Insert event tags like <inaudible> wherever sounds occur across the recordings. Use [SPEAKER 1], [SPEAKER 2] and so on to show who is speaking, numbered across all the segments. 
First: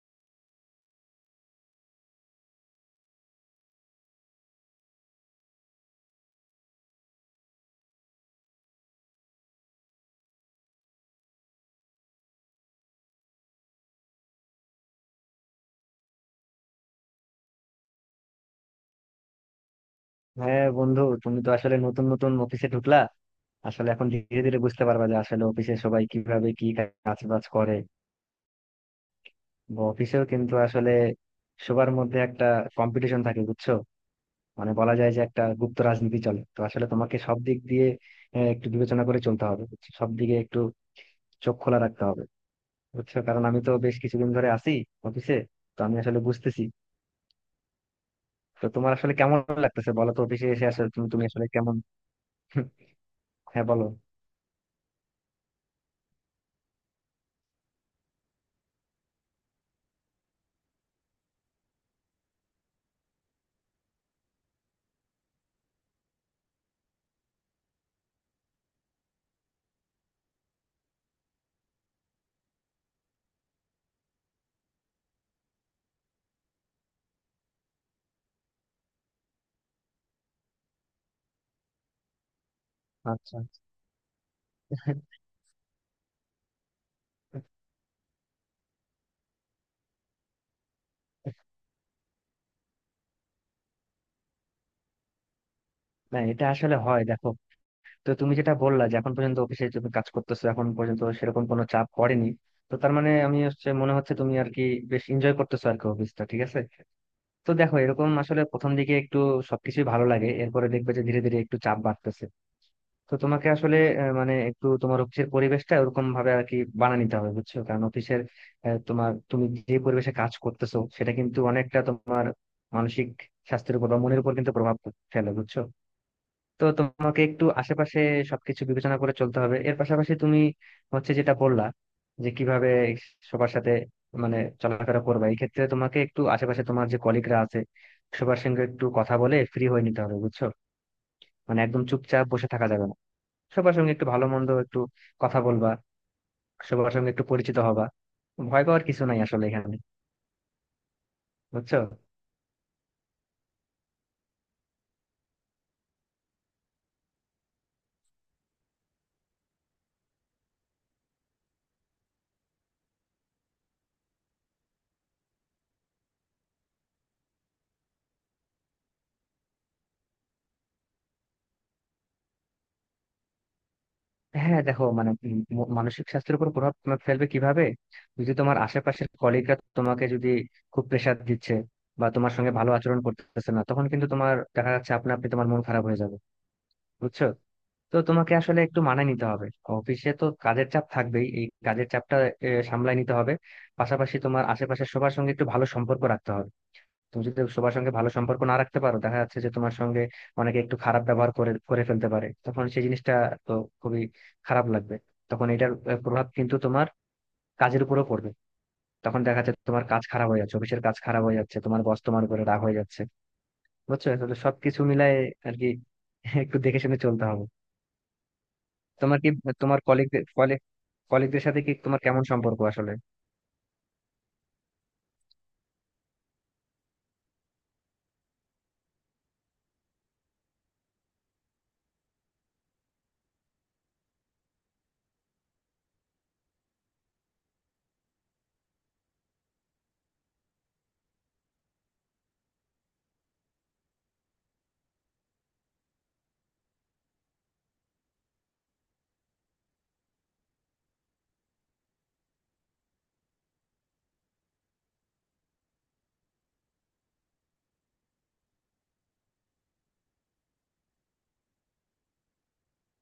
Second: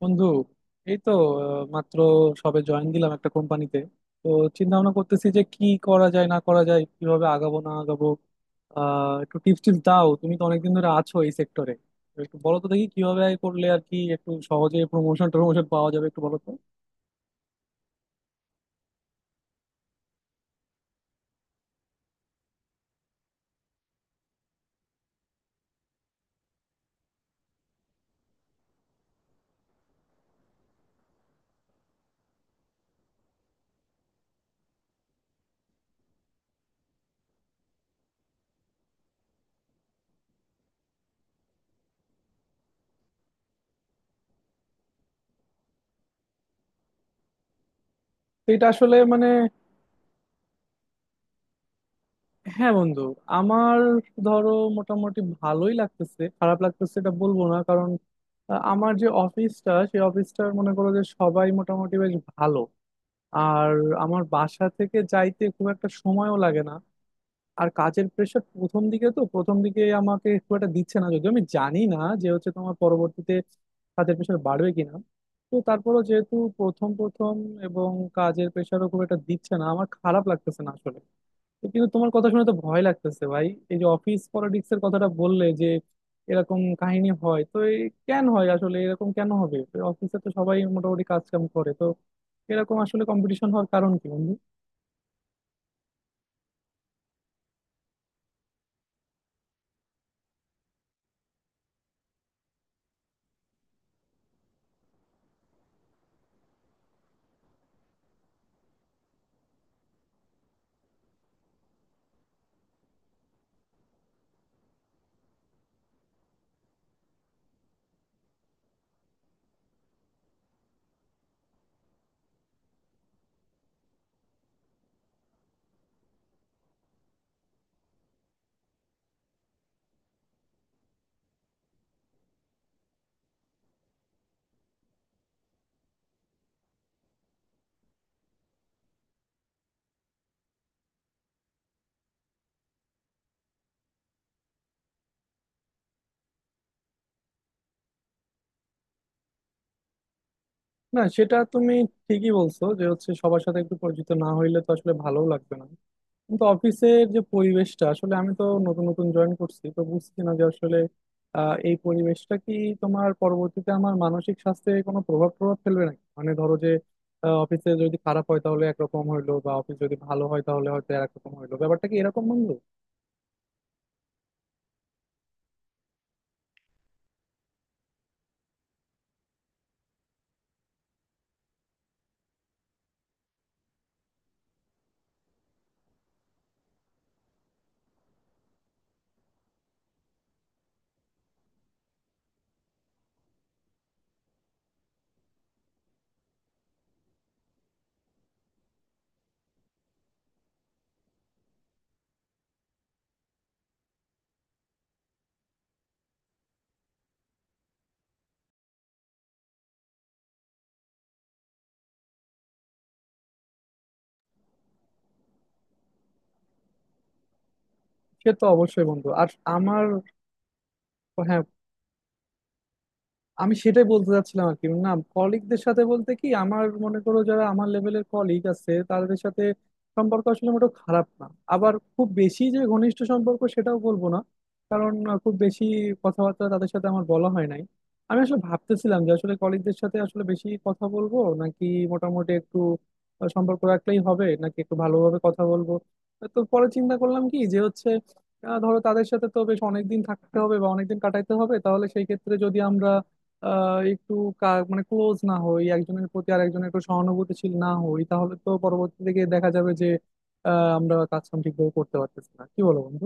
[SPEAKER 1] বন্ধু, এই তো মাত্র সবে জয়েন দিলাম একটা কোম্পানিতে। তো চিন্তা ভাবনা করতেছি যে কি করা যায় না করা যায়, কিভাবে আগাবো না আগাবো। একটু টিপস টিপস দাও, তুমি তো অনেকদিন ধরে আছো এই সেক্টরে। একটু বলো তো দেখি কিভাবে করলে আর কি একটু সহজে প্রমোশন টমোশন পাওয়া যাবে, একটু বলো তো।
[SPEAKER 2] হ্যাঁ বন্ধু, তুমি তো আসলে নতুন নতুন অফিসে ঢুকলা। আসলে এখন ধীরে ধীরে বুঝতে পারবা যে আসলে অফিসে সবাই কিভাবে কি কাজ বাজ করে। অফিসেও কিন্তু আসলে সবার মধ্যে একটা কম্পিটিশন থাকে, বুঝছো? মানে বলা যায় যে একটা গুপ্ত রাজনীতি চলে। তো আসলে তোমাকে সব দিক দিয়ে একটু বিবেচনা করে চলতে হবে, বুঝছো? সব দিকে একটু চোখ খোলা রাখতে হবে। বুঝছো, কারণ আমি তো বেশ কিছুদিন ধরে আছি অফিসে। তো আমি আসলে বুঝতেছি।
[SPEAKER 1] তো
[SPEAKER 2] তো
[SPEAKER 1] এটা
[SPEAKER 2] তোমার
[SPEAKER 1] আসলে
[SPEAKER 2] আসলে
[SPEAKER 1] মানে,
[SPEAKER 2] কেমন লাগতেছে বলো তো, অফিসে এসে আসলে তুমি তুমি আসলে কেমন?
[SPEAKER 1] হ্যাঁ বন্ধু,
[SPEAKER 2] <laughs> হ্যাঁ
[SPEAKER 1] আমার,
[SPEAKER 2] বলো।
[SPEAKER 1] ধরো, মোটামুটি ভালোই লাগতেছে, খারাপ লাগতেছে এটা বলবো না। কারণ আমার যে অফিসটা, সেই অফিসটার মনে করো যে সবাই মোটামুটি বেশ ভালো। আর আমার বাসা থেকে যাইতে খুব একটা সময়ও লাগে না। আর কাজের প্রেশার প্রথম দিকে, আমাকে খুব একটা দিচ্ছে না, যদিও আমি জানি না যে হচ্ছে তোমার পরবর্তীতে কাজের প্রেশার বাড়বে কিনা। তো তারপরও যেহেতু প্রথম প্রথম, এবং কাজের প্রেশারও খুব একটা দিচ্ছে না, আমার খারাপ লাগতেছে না আসলে। তো কিন্তু তোমার কথা শুনে তো ভয় লাগতেছে
[SPEAKER 2] আচ্ছা,
[SPEAKER 1] ভাই, এই যে অফিস পলিটিক্স এর কথাটা বললে যে এরকম কাহিনী হয়। তো এই কেন হয় আসলে, এরকম কেন হবে? অফিসে তো সবাই মোটামুটি কাজ কাম করে, তো এরকম আসলে কম্পিটিশন হওয়ার কারণ কি বন্ধু?
[SPEAKER 2] না এটা আসলে হয়, দেখো। তো তুমি যেটা বললা যে এখন পর্যন্ত অফিসে তুমি কাজ করতেছো, এখন পর্যন্ত সেরকম কোনো চাপ পড়েনি। তো তার মানে আমি হচ্ছে মনে হচ্ছে তুমি আর কি বেশ এনজয় করতেছো আর কি, অফিসটা ঠিক আছে। তো দেখো, এরকম আসলে প্রথম দিকে একটু সবকিছুই ভালো লাগে। এরপরে দেখবে যে ধীরে ধীরে একটু চাপ বাড়তেছে। তো তোমাকে আসলে মানে একটু তোমার অফিসের পরিবেশটা ওরকম ভাবে আর কি বানিয়ে নিতে হবে, বুঝছো, কারণ অফিসের তোমার তুমি যে পরিবেশে কাজ করতেছো সেটা কিন্তু অনেকটা তোমার মানসিক স্বাস্থ্যের উপর বা মনের উপর কিন্তু প্রভাব ফেলে, বুঝছো। তো তোমাকে একটু আশেপাশে সবকিছু বিবেচনা করে চলতে হবে। এর পাশাপাশি তুমি হচ্ছে যেটা বললা যে কিভাবে সবার সাথে মানে চলাফেরা করবে, এই ক্ষেত্রে তোমাকে একটু আশেপাশে তোমার যে কলিগরা আছে সবার সঙ্গে একটু কথা বলে ফ্রি হয়ে নিতে হবে, বুঝছো। মানে একদম চুপচাপ বসে থাকা যাবে না। সবার সঙ্গে একটু ভালো মন্দ একটু কথা বলবা, সবার সঙ্গে একটু পরিচিত হবা। ভয় পাওয়ার কিছু নাই আসলে এখানে,
[SPEAKER 1] না সেটা তুমি
[SPEAKER 2] বুঝছো।
[SPEAKER 1] ঠিকই বলছো যে হচ্ছে সবার সাথে একটু পরিচিত না হইলে তো আসলে ভালোও লাগবে না। কিন্তু অফিসের যে পরিবেশটা, আসলে আমি তো নতুন নতুন জয়েন করছি, তো বুঝছি না যে আসলে এই পরিবেশটা কি তোমার পরবর্তীতে আমার মানসিক স্বাস্থ্যে কোনো প্রভাব প্রভাব ফেলবে নাকি। মানে ধরো যে অফিসে যদি খারাপ হয় তাহলে একরকম হইলো, বা অফিস যদি ভালো হয় তাহলে হয়তো একরকম হইলো, ব্যাপারটা কি এরকম বন্ধু?
[SPEAKER 2] হ্যাঁ দেখো মানে মানসিক স্বাস্থ্যের উপর প্রভাব তোমার ফেলবে কিভাবে? যদি তোমার আশেপাশের কলিগরা তোমাকে যদি খুব প্রেসার দিচ্ছে বা তোমার সঙ্গে ভালো আচরণ করতেছে না, তখন কিন্তু তোমার দেখা যাচ্ছে আপনা আপনি তোমার মন খারাপ হয়ে যাবে, বুঝছো। তো তোমাকে আসলে একটু মানায় নিতে হবে। অফিসে তো কাজের চাপ থাকবেই, এই কাজের চাপটা সামলায় নিতে হবে। পাশাপাশি তোমার আশেপাশের সবার সঙ্গে একটু ভালো সম্পর্ক রাখতে হবে। তুমি যদি সবার সঙ্গে ভালো সম্পর্ক না রাখতে পারো, দেখা যাচ্ছে যে তোমার সঙ্গে অনেকে একটু খারাপ ব্যবহার করে করে ফেলতে পারে, তখন সেই জিনিসটা তো খুবই খারাপ লাগবে। তখন এটার প্রভাব কিন্তু তোমার কাজের উপরও পড়বে। তখন দেখা যাচ্ছে তোমার কাজ খারাপ হয়ে যাচ্ছে, অফিসের কাজ খারাপ হয়ে যাচ্ছে, তোমার বস তোমার উপরে রাগ হয়ে যাচ্ছে, বুঝছো। তাহলে সবকিছু মিলায় আর কি, <laughs> একটু দেখে শুনে চলতে হবে।
[SPEAKER 1] সে তো অবশ্যই বন্ধু।
[SPEAKER 2] তোমার
[SPEAKER 1] আর
[SPEAKER 2] কি তোমার
[SPEAKER 1] আমার,
[SPEAKER 2] কলিগ কলিগ
[SPEAKER 1] হ্যাঁ
[SPEAKER 2] কলিগদের সাথে কি তোমার কেমন সম্পর্ক আসলে?
[SPEAKER 1] আমি সেটাই বলতে চাচ্ছিলাম আর কি। না, কলিগদের সাথে বলতে কি আমার, মনে করো যারা আমার লেভেলের কলিগ আছে তাদের সাথে সম্পর্ক আসলে মোটেও খারাপ না। আবার খুব বেশি যে ঘনিষ্ঠ সম্পর্ক সেটাও বলবো না। কারণ খুব বেশি কথাবার্তা তাদের সাথে আমার বলা হয় নাই। আমি আসলে ভাবতেছিলাম যে আসলে কলিগদের সাথে আসলে বেশি কথা বলবো নাকি মোটামুটি একটু সম্পর্ক রাখলেই হবে, নাকি একটু ভালোভাবে কথা বলবো। তো পরে চিন্তা করলাম কি, যে হচ্ছে ধরো তাদের সাথে তো বেশ অনেকদিন থাকতে হবে বা অনেকদিন কাটাইতে হবে, তাহলে সেই ক্ষেত্রে যদি আমরা একটু কা- মানে ক্লোজ না হই, একজনের প্রতি আর একজনের একটু সহানুভূতিশীল না হই, তাহলে তো পরবর্তী থেকে দেখা যাবে যে আমরা কাজ কাম ঠিকভাবে করতে পারতেছি না। কি বলো বন্ধু?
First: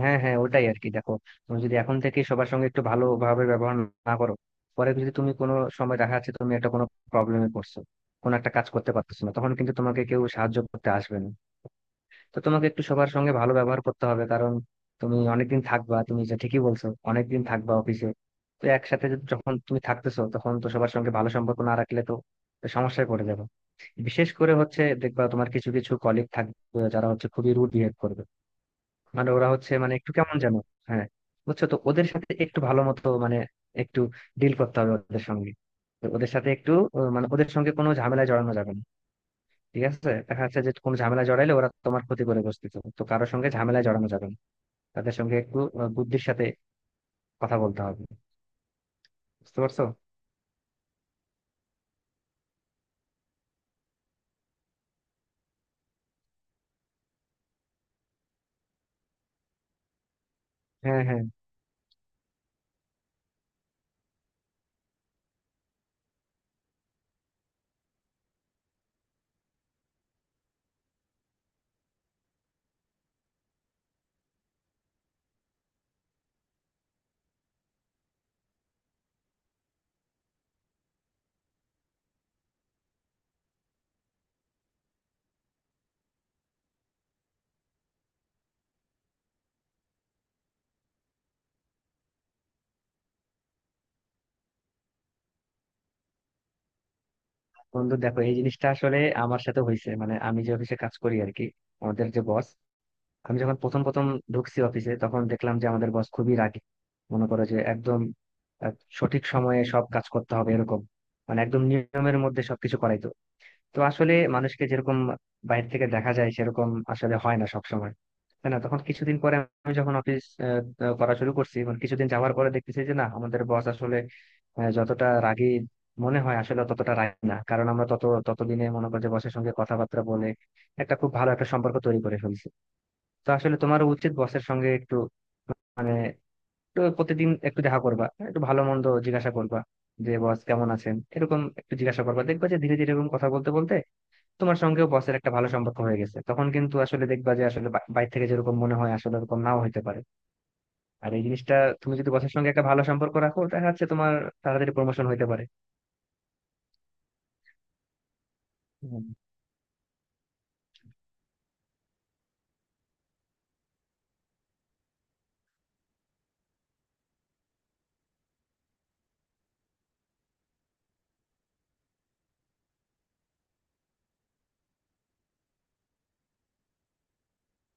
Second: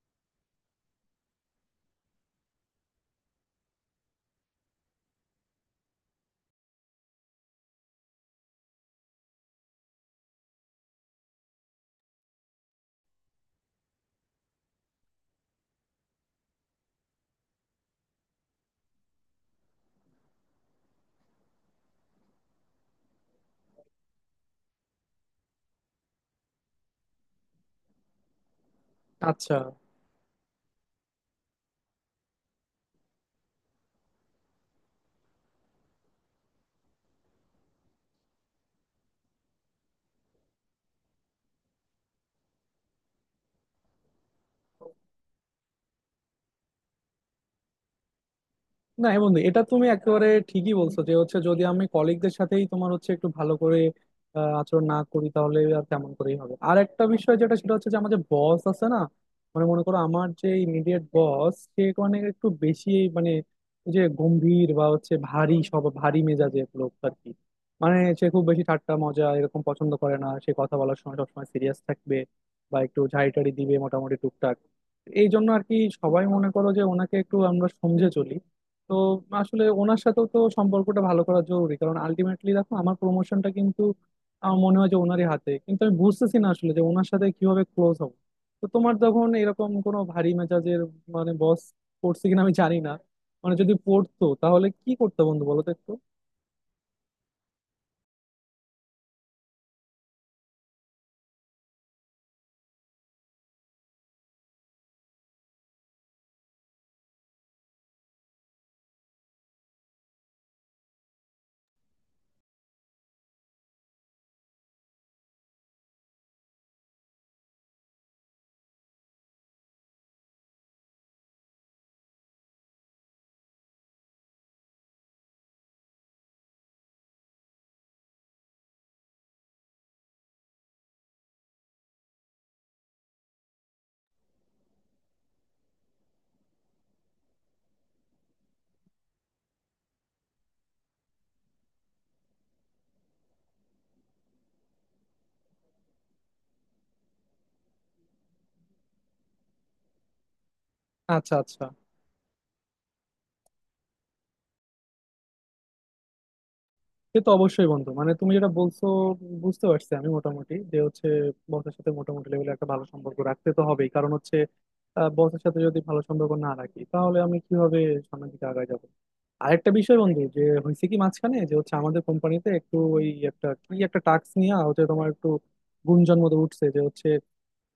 [SPEAKER 2] হ্যাঁ, হ্যাঁ, ওটাই আর কি, দেখো। তুমি যদি এখন থেকে সবার সঙ্গে একটু ভালোভাবে ব্যবহার না করো, পরে যদি তুমি কোনো সময় দেখা যাচ্ছে তুমি একটা কোনো প্রবলেমে পড়ছো, কোনো একটা কাজ করতে পারতেছো না, তখন কিন্তু তোমাকে কেউ সাহায্য করতে আসবে না। তো তোমাকে একটু সবার সঙ্গে ভালো ব্যবহার করতে হবে, কারণ তুমি অনেকদিন থাকবা, তুমি যা ঠিকই বলছো, অনেকদিন থাকবা অফিসে। তো একসাথে যখন তুমি থাকতেছো তখন তো সবার সঙ্গে ভালো সম্পর্ক না রাখলে তো তো সমস্যায় পড়ে যাবে। বিশেষ করে হচ্ছে দেখবা তোমার কিছু কিছু কলিগ থাকবে যারা হচ্ছে খুবই রুড বিহেভ করবে। মানে ওরা
[SPEAKER 1] আচ্ছা,
[SPEAKER 2] হচ্ছে মানে একটু কেমন যেন। হ্যাঁ, বুঝছো, তো ওদের সাথে একটু ভালো মতো মানে একটু ডিল করতে হবে ওদের সঙ্গে। তো ওদের সাথে একটু মানে ওদের সঙ্গে কোনো ঝামেলায় জড়ানো যাবে না। ঠিক আছে, দেখা যাচ্ছে যে কোনো ঝামেলা জড়াইলে ওরা তোমার ক্ষতি করে বসতেছে, তো কারোর সঙ্গে ঝামেলায় জড়ানো যাবে না। তাদের সঙ্গে একটু বুদ্ধির সাথে কথা বলতে হবে।
[SPEAKER 1] না হ্যাঁ বন্ধু,
[SPEAKER 2] বুঝতে
[SPEAKER 1] এটা
[SPEAKER 2] পারছো?
[SPEAKER 1] তুমি একেবারে ঠিকই বলছো যে হচ্ছে যদি আমি কলিগদের সাথেই তোমার হচ্ছে একটু ভালো করে আচরণ না করি তাহলে আর তেমন করেই হবে। আর একটা বিষয় যেটা, সেটা হচ্ছে যে আমাদের বস আছে না, মানে মনে করো আমার যে
[SPEAKER 2] হ্যাঁ,
[SPEAKER 1] ইমিডিয়েট
[SPEAKER 2] হ্যাঁ,
[SPEAKER 1] বস, সে মানে একটু বেশি, মানে ওই যে গম্ভীর বা হচ্ছে ভারী, সব ভারী মেজাজের লোক আর কি। মানে সে খুব বেশি ঠাট্টা মজা এরকম পছন্দ করে না, সে কথা বলার সময় সবসময় সিরিয়াস থাকবে, বা একটু ঝাড়ি টাড়ি দিবে মোটামুটি টুকটাক। এই জন্য আর কি সবাই মনে করো যে ওনাকে একটু আমরা সমঝে চলি। তো আসলে ওনার সাথেও তো সম্পর্কটা ভালো করা জরুরি, কারণ আলটিমেটলি দেখো আমার প্রমোশনটা কিন্তু আমার মনে হয় যে ওনারই হাতে। কিন্তু আমি বুঝতেছি না আসলে যে ওনার সাথে কিভাবে ক্লোজ হব। তো তোমার যখন এরকম কোনো ভারী মেজাজের মানে বস পড়ছে কিনা আমি জানি না, মানে যদি পড়তো তাহলে কি করতে বন্ধু, বলো তো একটু।
[SPEAKER 2] বন্ধু দেখো এই জিনিসটা আসলে আমার সাথে হয়েছে। মানে আমি যে অফিসে কাজ করি আর কি, আমাদের যে বস, আমি যখন প্রথম প্রথম ঢুকছি অফিসে, তখন দেখলাম যে আমাদের বস খুবই রাগী। মনে করো যে একদম আহ, সঠিক সময়ে সব কাজ করতে হবে এরকম, মানে একদম নিয়মের মধ্যে সবকিছু করাইতো। তো আসলে মানুষকে যেরকম বাইরে থেকে দেখা যায় সেরকম আসলে হয় না সব সময়, তাই না। তখন কিছুদিন পরে আমি যখন অফিস আহ, আহ, করা শুরু করছি, মানে কিছুদিন যাওয়ার পরে দেখতেছি যে না, আমাদের বস আসলে যতটা রাগী মনে হয় আসলে ততটা রাগী না, কারণ আমরা তত ততদিনে মনে করি যে বসের সঙ্গে কথাবার্তা বলে একটা খুব ভালো একটা সম্পর্ক তৈরি করে ফেলছি। তো আসলে তোমার উচিত বসের সঙ্গে একটু মানে একটু প্রতিদিন একটু দেখা করবা, একটু ভালো মন্দ জিজ্ঞাসা করবা যে বস কেমন আছেন, এরকম একটু জিজ্ঞাসা করবা। দেখবা যে ধীরে ধীরে এরকম কথা বলতে বলতে তোমার সঙ্গেও বসের একটা ভালো সম্পর্ক হয়ে গেছে। তখন কিন্তু আসলে দেখবা যে আসলে বাইরে থেকে যেরকম মনে হয় আসলে এরকম নাও হতে পারে। আর এই
[SPEAKER 1] আচ্ছা
[SPEAKER 2] জিনিসটা,
[SPEAKER 1] আচ্ছা,
[SPEAKER 2] তুমি যদি বসের সঙ্গে একটা ভালো সম্পর্ক রাখো, দেখা যাচ্ছে তোমার তাড়াতাড়ি প্রমোশন হতে পারে।
[SPEAKER 1] সে তো অবশ্যই বন্ধু, মানে তুমি যেটা বলছো
[SPEAKER 2] হুম।
[SPEAKER 1] বুঝতে পারছি আমি মোটামুটি যে হচ্ছে বসের সাথে মোটামুটি লেভেলে একটা ভালো সম্পর্ক রাখতে তো হবেই। কারণ হচ্ছে বসের সাথে যদি ভালো সম্পর্ক না রাখি, তাহলে আমি কিভাবে সামনের দিকে আগায় যাবো। আরেকটা বিষয় বন্ধু, যে হয়েছে কি, মাঝখানে যে হচ্ছে আমাদের কোম্পানিতে একটু ওই একটা কি একটা টাস্ক নিয়ে হচ্ছে তোমার একটু গুঞ্জন মতো উঠছে, যে হচ্ছে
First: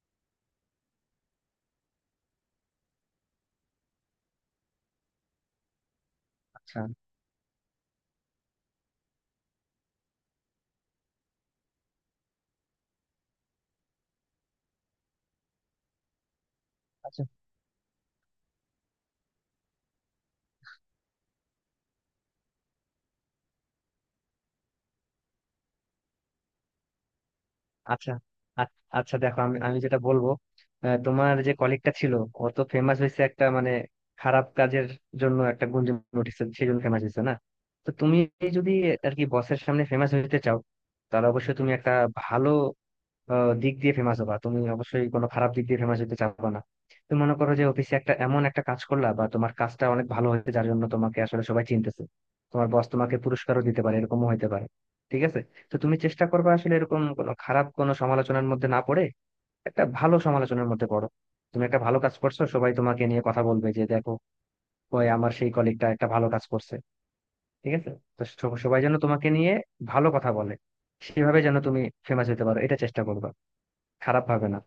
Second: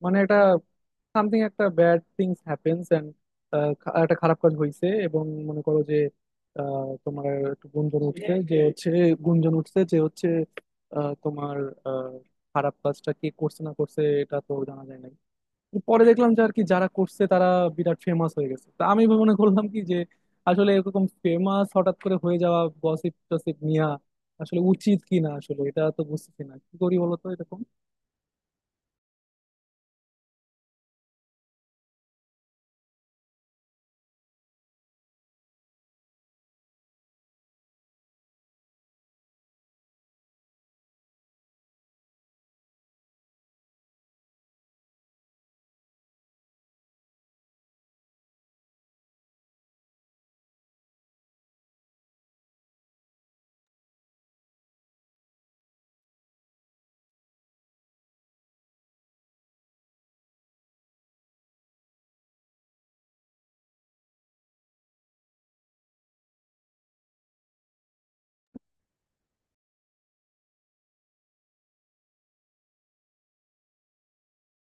[SPEAKER 1] মানে এটা সামথিং একটা ব্যাড থিংস হ্যাপেন্স এন্ড, একটা খারাপ কাজ হয়েছে। এবং মনে করো যে
[SPEAKER 2] আচ্ছা,
[SPEAKER 1] তোমার একটু গুঞ্জন উঠছে যে হচ্ছে, গুঞ্জন উঠছে যে হচ্ছে আহ, তোমার আহ, খারাপ কাজটা কে করছে না করছে এটা তো জানা যায় নাই। পরে দেখলাম যে আর কি যারা করছে
[SPEAKER 2] আচ্ছা,
[SPEAKER 1] তারা বিরাট ফেমাস হয়ে গেছে। তা আমি মনে করলাম কি যে আসলে এরকম ফেমাস হঠাৎ করে হয়ে যাওয়া গসিপ টসিপ নিয়া আসলে উচিত কি না, আসলে এটা তো বুঝতেছি না, কি করি বলতো এরকম।
[SPEAKER 2] আচ্ছা, আ- আচ্ছা, দেখো আমি আমি যেটা বলবো, তোমার যে কলিগটা ছিল, ও তো ফেমাস হয়েছে একটা মানে খারাপ কাজের জন্য, একটা গুঞ্জন উঠেছে সেই জন্য ফেমাস হয়েছে না। তো তুমি যদি আর কি বসের সামনে ফেমাস হতে চাও, তাহলে অবশ্যই তুমি একটা ভালো দিক দিয়ে ফেমাস হবা, তুমি অবশ্যই কোনো খারাপ দিক দিয়ে ফেমাস হতে চাবা না। তুমি মনে করো যে অফিসে একটা এমন একটা কাজ করলা বা তোমার কাজটা অনেক ভালো হয়েছে যার জন্য তোমাকে আসলে সবাই চিনতেছে, তোমার বস তোমাকে পুরস্কারও দিতে পারে, এরকমও হতে পারে। ঠিক আছে। তো তুমি চেষ্টা করবে আসলে এরকম কোনো খারাপ কোনো সমালোচনার মধ্যে না পড়ে একটা ভালো সমালোচনার মধ্যে পড়ো। তুমি একটা ভালো কাজ করছো, সবাই তোমাকে নিয়ে কথা বলবে যে দেখো, ওই আমার সেই কলিগটা একটা ভালো কাজ করছে। ঠিক আছে, তো সবাই যেন তোমাকে নিয়ে ভালো কথা বলে, সেভাবে যেন তুমি ফেমাস হতে পারো, এটা চেষ্টা করবা, খারাপ ভাবে না।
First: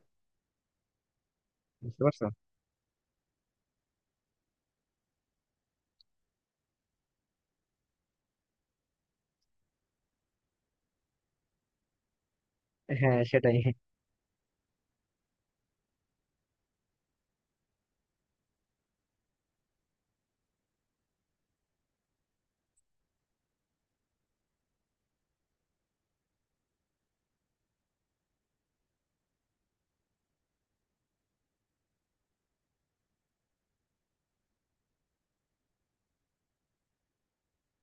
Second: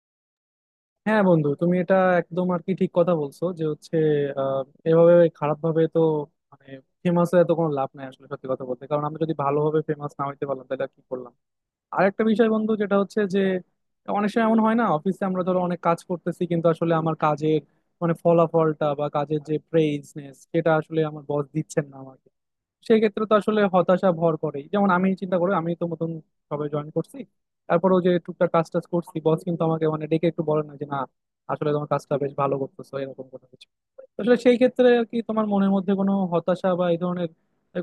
[SPEAKER 1] হ্যাঁ বন্ধু, তুমি এটা
[SPEAKER 2] বুঝতে পারছো?
[SPEAKER 1] একদম আর কি ঠিক কথা বলছো যে হচ্ছে আহ, এভাবে খারাপ ভাবে তো মানে ফেমাস হয়ে তো কোনো লাভ নাই আসলে, সত্যি কথা বলতে। কারণ আমরা যদি ভালোভাবে ফেমাস না হইতে পারলাম, তাহলে আর কি করলাম। আর একটা বিষয় বন্ধু, যেটা
[SPEAKER 2] হ্যাঁ,
[SPEAKER 1] হচ্ছে যে
[SPEAKER 2] সেটাই।
[SPEAKER 1] অনেক সময় এমন হয় না অফিসে, আমরা ধরো অনেক কাজ করতেছি কিন্তু আসলে আমার কাজের মানে ফলাফলটা বা কাজের যে প্রেইজনেস সেটা আসলে আমার বস দিচ্ছেন না আমার। সেই ক্ষেত্রে তো আসলে হতাশা ভর করে। যেমন আমি চিন্তা করি আমি তো নতুন, সবে জয়েন করছি, তারপরেও যে টুকটাক কাজ টাজ করছি, বস কিন্তু আমাকে মানে ডেকে একটু বলে না যে না আসলে তোমার কাজটা বেশ ভালো করতেছো, এরকম কোনো কিছু। আসলে সেই ক্ষেত্রে আর কি, তোমার মনের মধ্যে কোনো হতাশা বা এই ধরনের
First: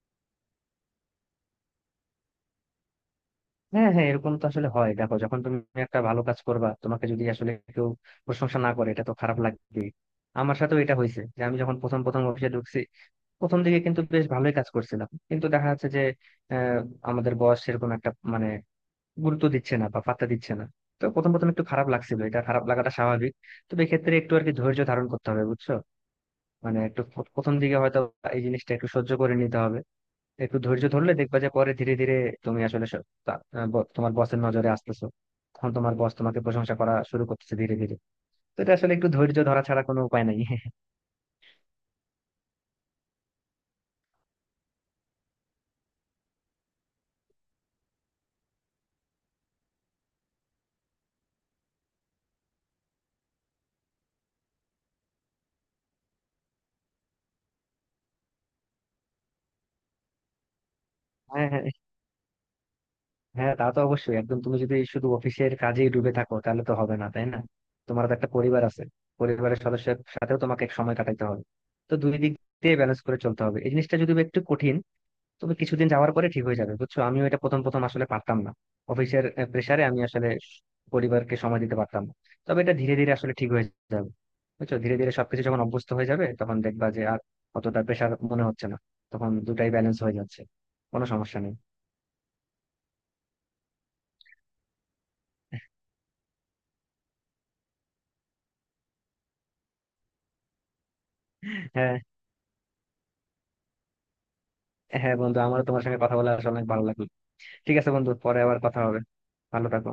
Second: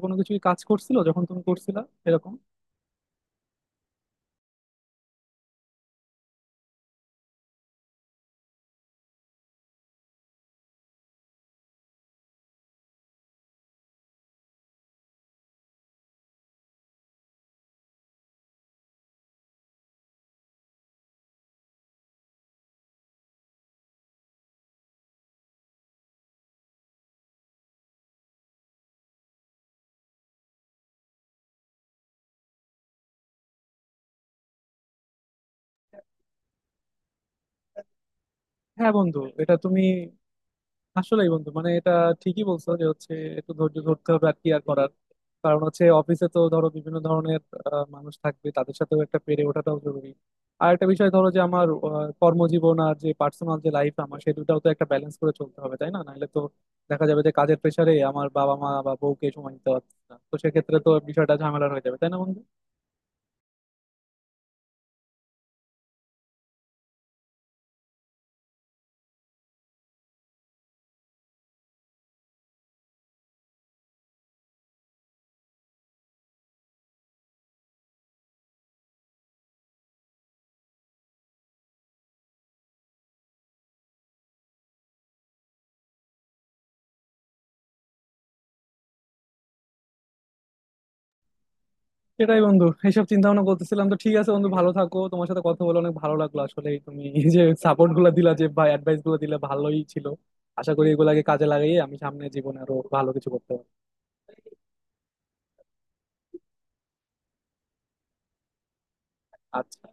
[SPEAKER 1] কোনো কিছু কাজ করছিল যখন তুমি করছিলা, এরকম?
[SPEAKER 2] হ্যাঁ, হ্যাঁ, এরকম তো আসলে হয় দেখো, যখন তুমি একটা ভালো কাজ করবা, তোমাকে যদি আসলে কেউ প্রশংসা না করে এটা তো খারাপ লাগবে। আমার সাথেও এটা হয়েছে যে আমি যখন প্রথম প্রথম অফিসে ঢুকছি, প্রথম দিকে কিন্তু বেশ ভালোই কাজ করছিলাম, কিন্তু দেখা যাচ্ছে যে আহ, আমাদের বস সেরকম একটা মানে গুরুত্ব দিচ্ছে না বা পাত্তা দিচ্ছে না। তো প্রথম প্রথম একটু খারাপ লাগছিল, এটা খারাপ লাগাটা স্বাভাবিক। তবে এক্ষেত্রে একটু আর কি ধৈর্য ধারণ করতে হবে, বুঝছো। মানে একটু প্রথম দিকে হয়তো এই জিনিসটা একটু সহ্য করে নিতে হবে। একটু ধৈর্য ধরলে দেখবা যে পরে ধীরে ধীরে তুমি আসলে তোমার বসের নজরে আসতেছো। তখন তোমার বস তোমাকে প্রশংসা করা শুরু করতেছে ধীরে ধীরে। তো এটা আসলে
[SPEAKER 1] হ্যাঁ
[SPEAKER 2] একটু
[SPEAKER 1] বন্ধু,
[SPEAKER 2] ধৈর্য
[SPEAKER 1] এটা
[SPEAKER 2] ধরা ছাড়া
[SPEAKER 1] তুমি
[SPEAKER 2] কোনো উপায় নাই। <laughs>
[SPEAKER 1] আসলেই বন্ধু, মানে এটা ঠিকই বলছো যে হচ্ছে একটু ধৈর্য ধরতে হবে আর কি, আর করার। কারণ হচ্ছে অফিসে তো ধরো বিভিন্ন ধরনের মানুষ থাকবে, তাদের সাথেও একটা পেরে ওঠাটাও জরুরি। আর একটা বিষয়, ধরো যে আমার কর্মজীবন আর যে পার্সোনাল যে লাইফ আমার, সে দুটাও তো একটা ব্যালেন্স করে চলতে হবে তাই না? নাহলে তো দেখা যাবে যে কাজের প্রেশারে আমার বাবা মা বা বউকে সময় দিতে পারছি না, তো সেক্ষেত্রে তো বিষয়টা
[SPEAKER 2] হ্যাঁ, হ্যাঁ,
[SPEAKER 1] ঝামেলার হয়ে যাবে তাই না বন্ধু?
[SPEAKER 2] হ্যাঁ, তা তো অবশ্যই। একদম, তুমি যদি শুধু অফিসের কাজেই ডুবে থাকো তাহলে তো হবে না, তাই না। তোমার তো একটা পরিবার আছে, পরিবারের সদস্যের সাথেও তোমাকে এক সময় কাটাইতে হবে। তো দুই দিক দিয়ে ব্যালেন্স করে চলতে হবে। এই জিনিসটা যদি একটু কঠিন, তবে কিছুদিন যাওয়ার পরে ঠিক হয়ে যাবে, বুঝছো। আমিও এটা প্রথম প্রথম আসলে পারতাম না, অফিসের প্রেসারে আমি আসলে পরিবারকে সময় দিতে পারতাম না। তবে এটা ধীরে ধীরে আসলে ঠিক হয়ে যাবে, বুঝছো। ধীরে ধীরে সবকিছু যখন অভ্যস্ত হয়ে যাবে তখন দেখবা যে আর অতটা প্রেসার মনে হচ্ছে না, তখন দুটাই ব্যালেন্স হয়ে যাচ্ছে, কোনো সমস্যা নেই।
[SPEAKER 1] সেটাই বন্ধু, এইসব চিন্তা ভাবনা করতেছিলাম। তো ঠিক আছে বন্ধু, ভালো থাকো। তোমার সাথে কথা বলে অনেক ভালো লাগলো। আসলে তুমি এই যে সাপোর্ট গুলা দিলা, যে ভাই অ্যাডভাইস গুলো দিলে, ভালোই ছিল। আশা করি এগুলাকে কাজে লাগিয়ে
[SPEAKER 2] হ্যাঁ,
[SPEAKER 1] আমি সামনে জীবনে আরো ভালো কিছু করতে পারবো।
[SPEAKER 2] হ্যাঁ বন্ধু, আমারও তোমার সঙ্গে কথা বলে আসলে অনেক ভালো লাগলো। ঠিক আছে বন্ধু, পরে আবার কথা হবে। ভালো
[SPEAKER 1] আচ্ছা।
[SPEAKER 2] থাকো।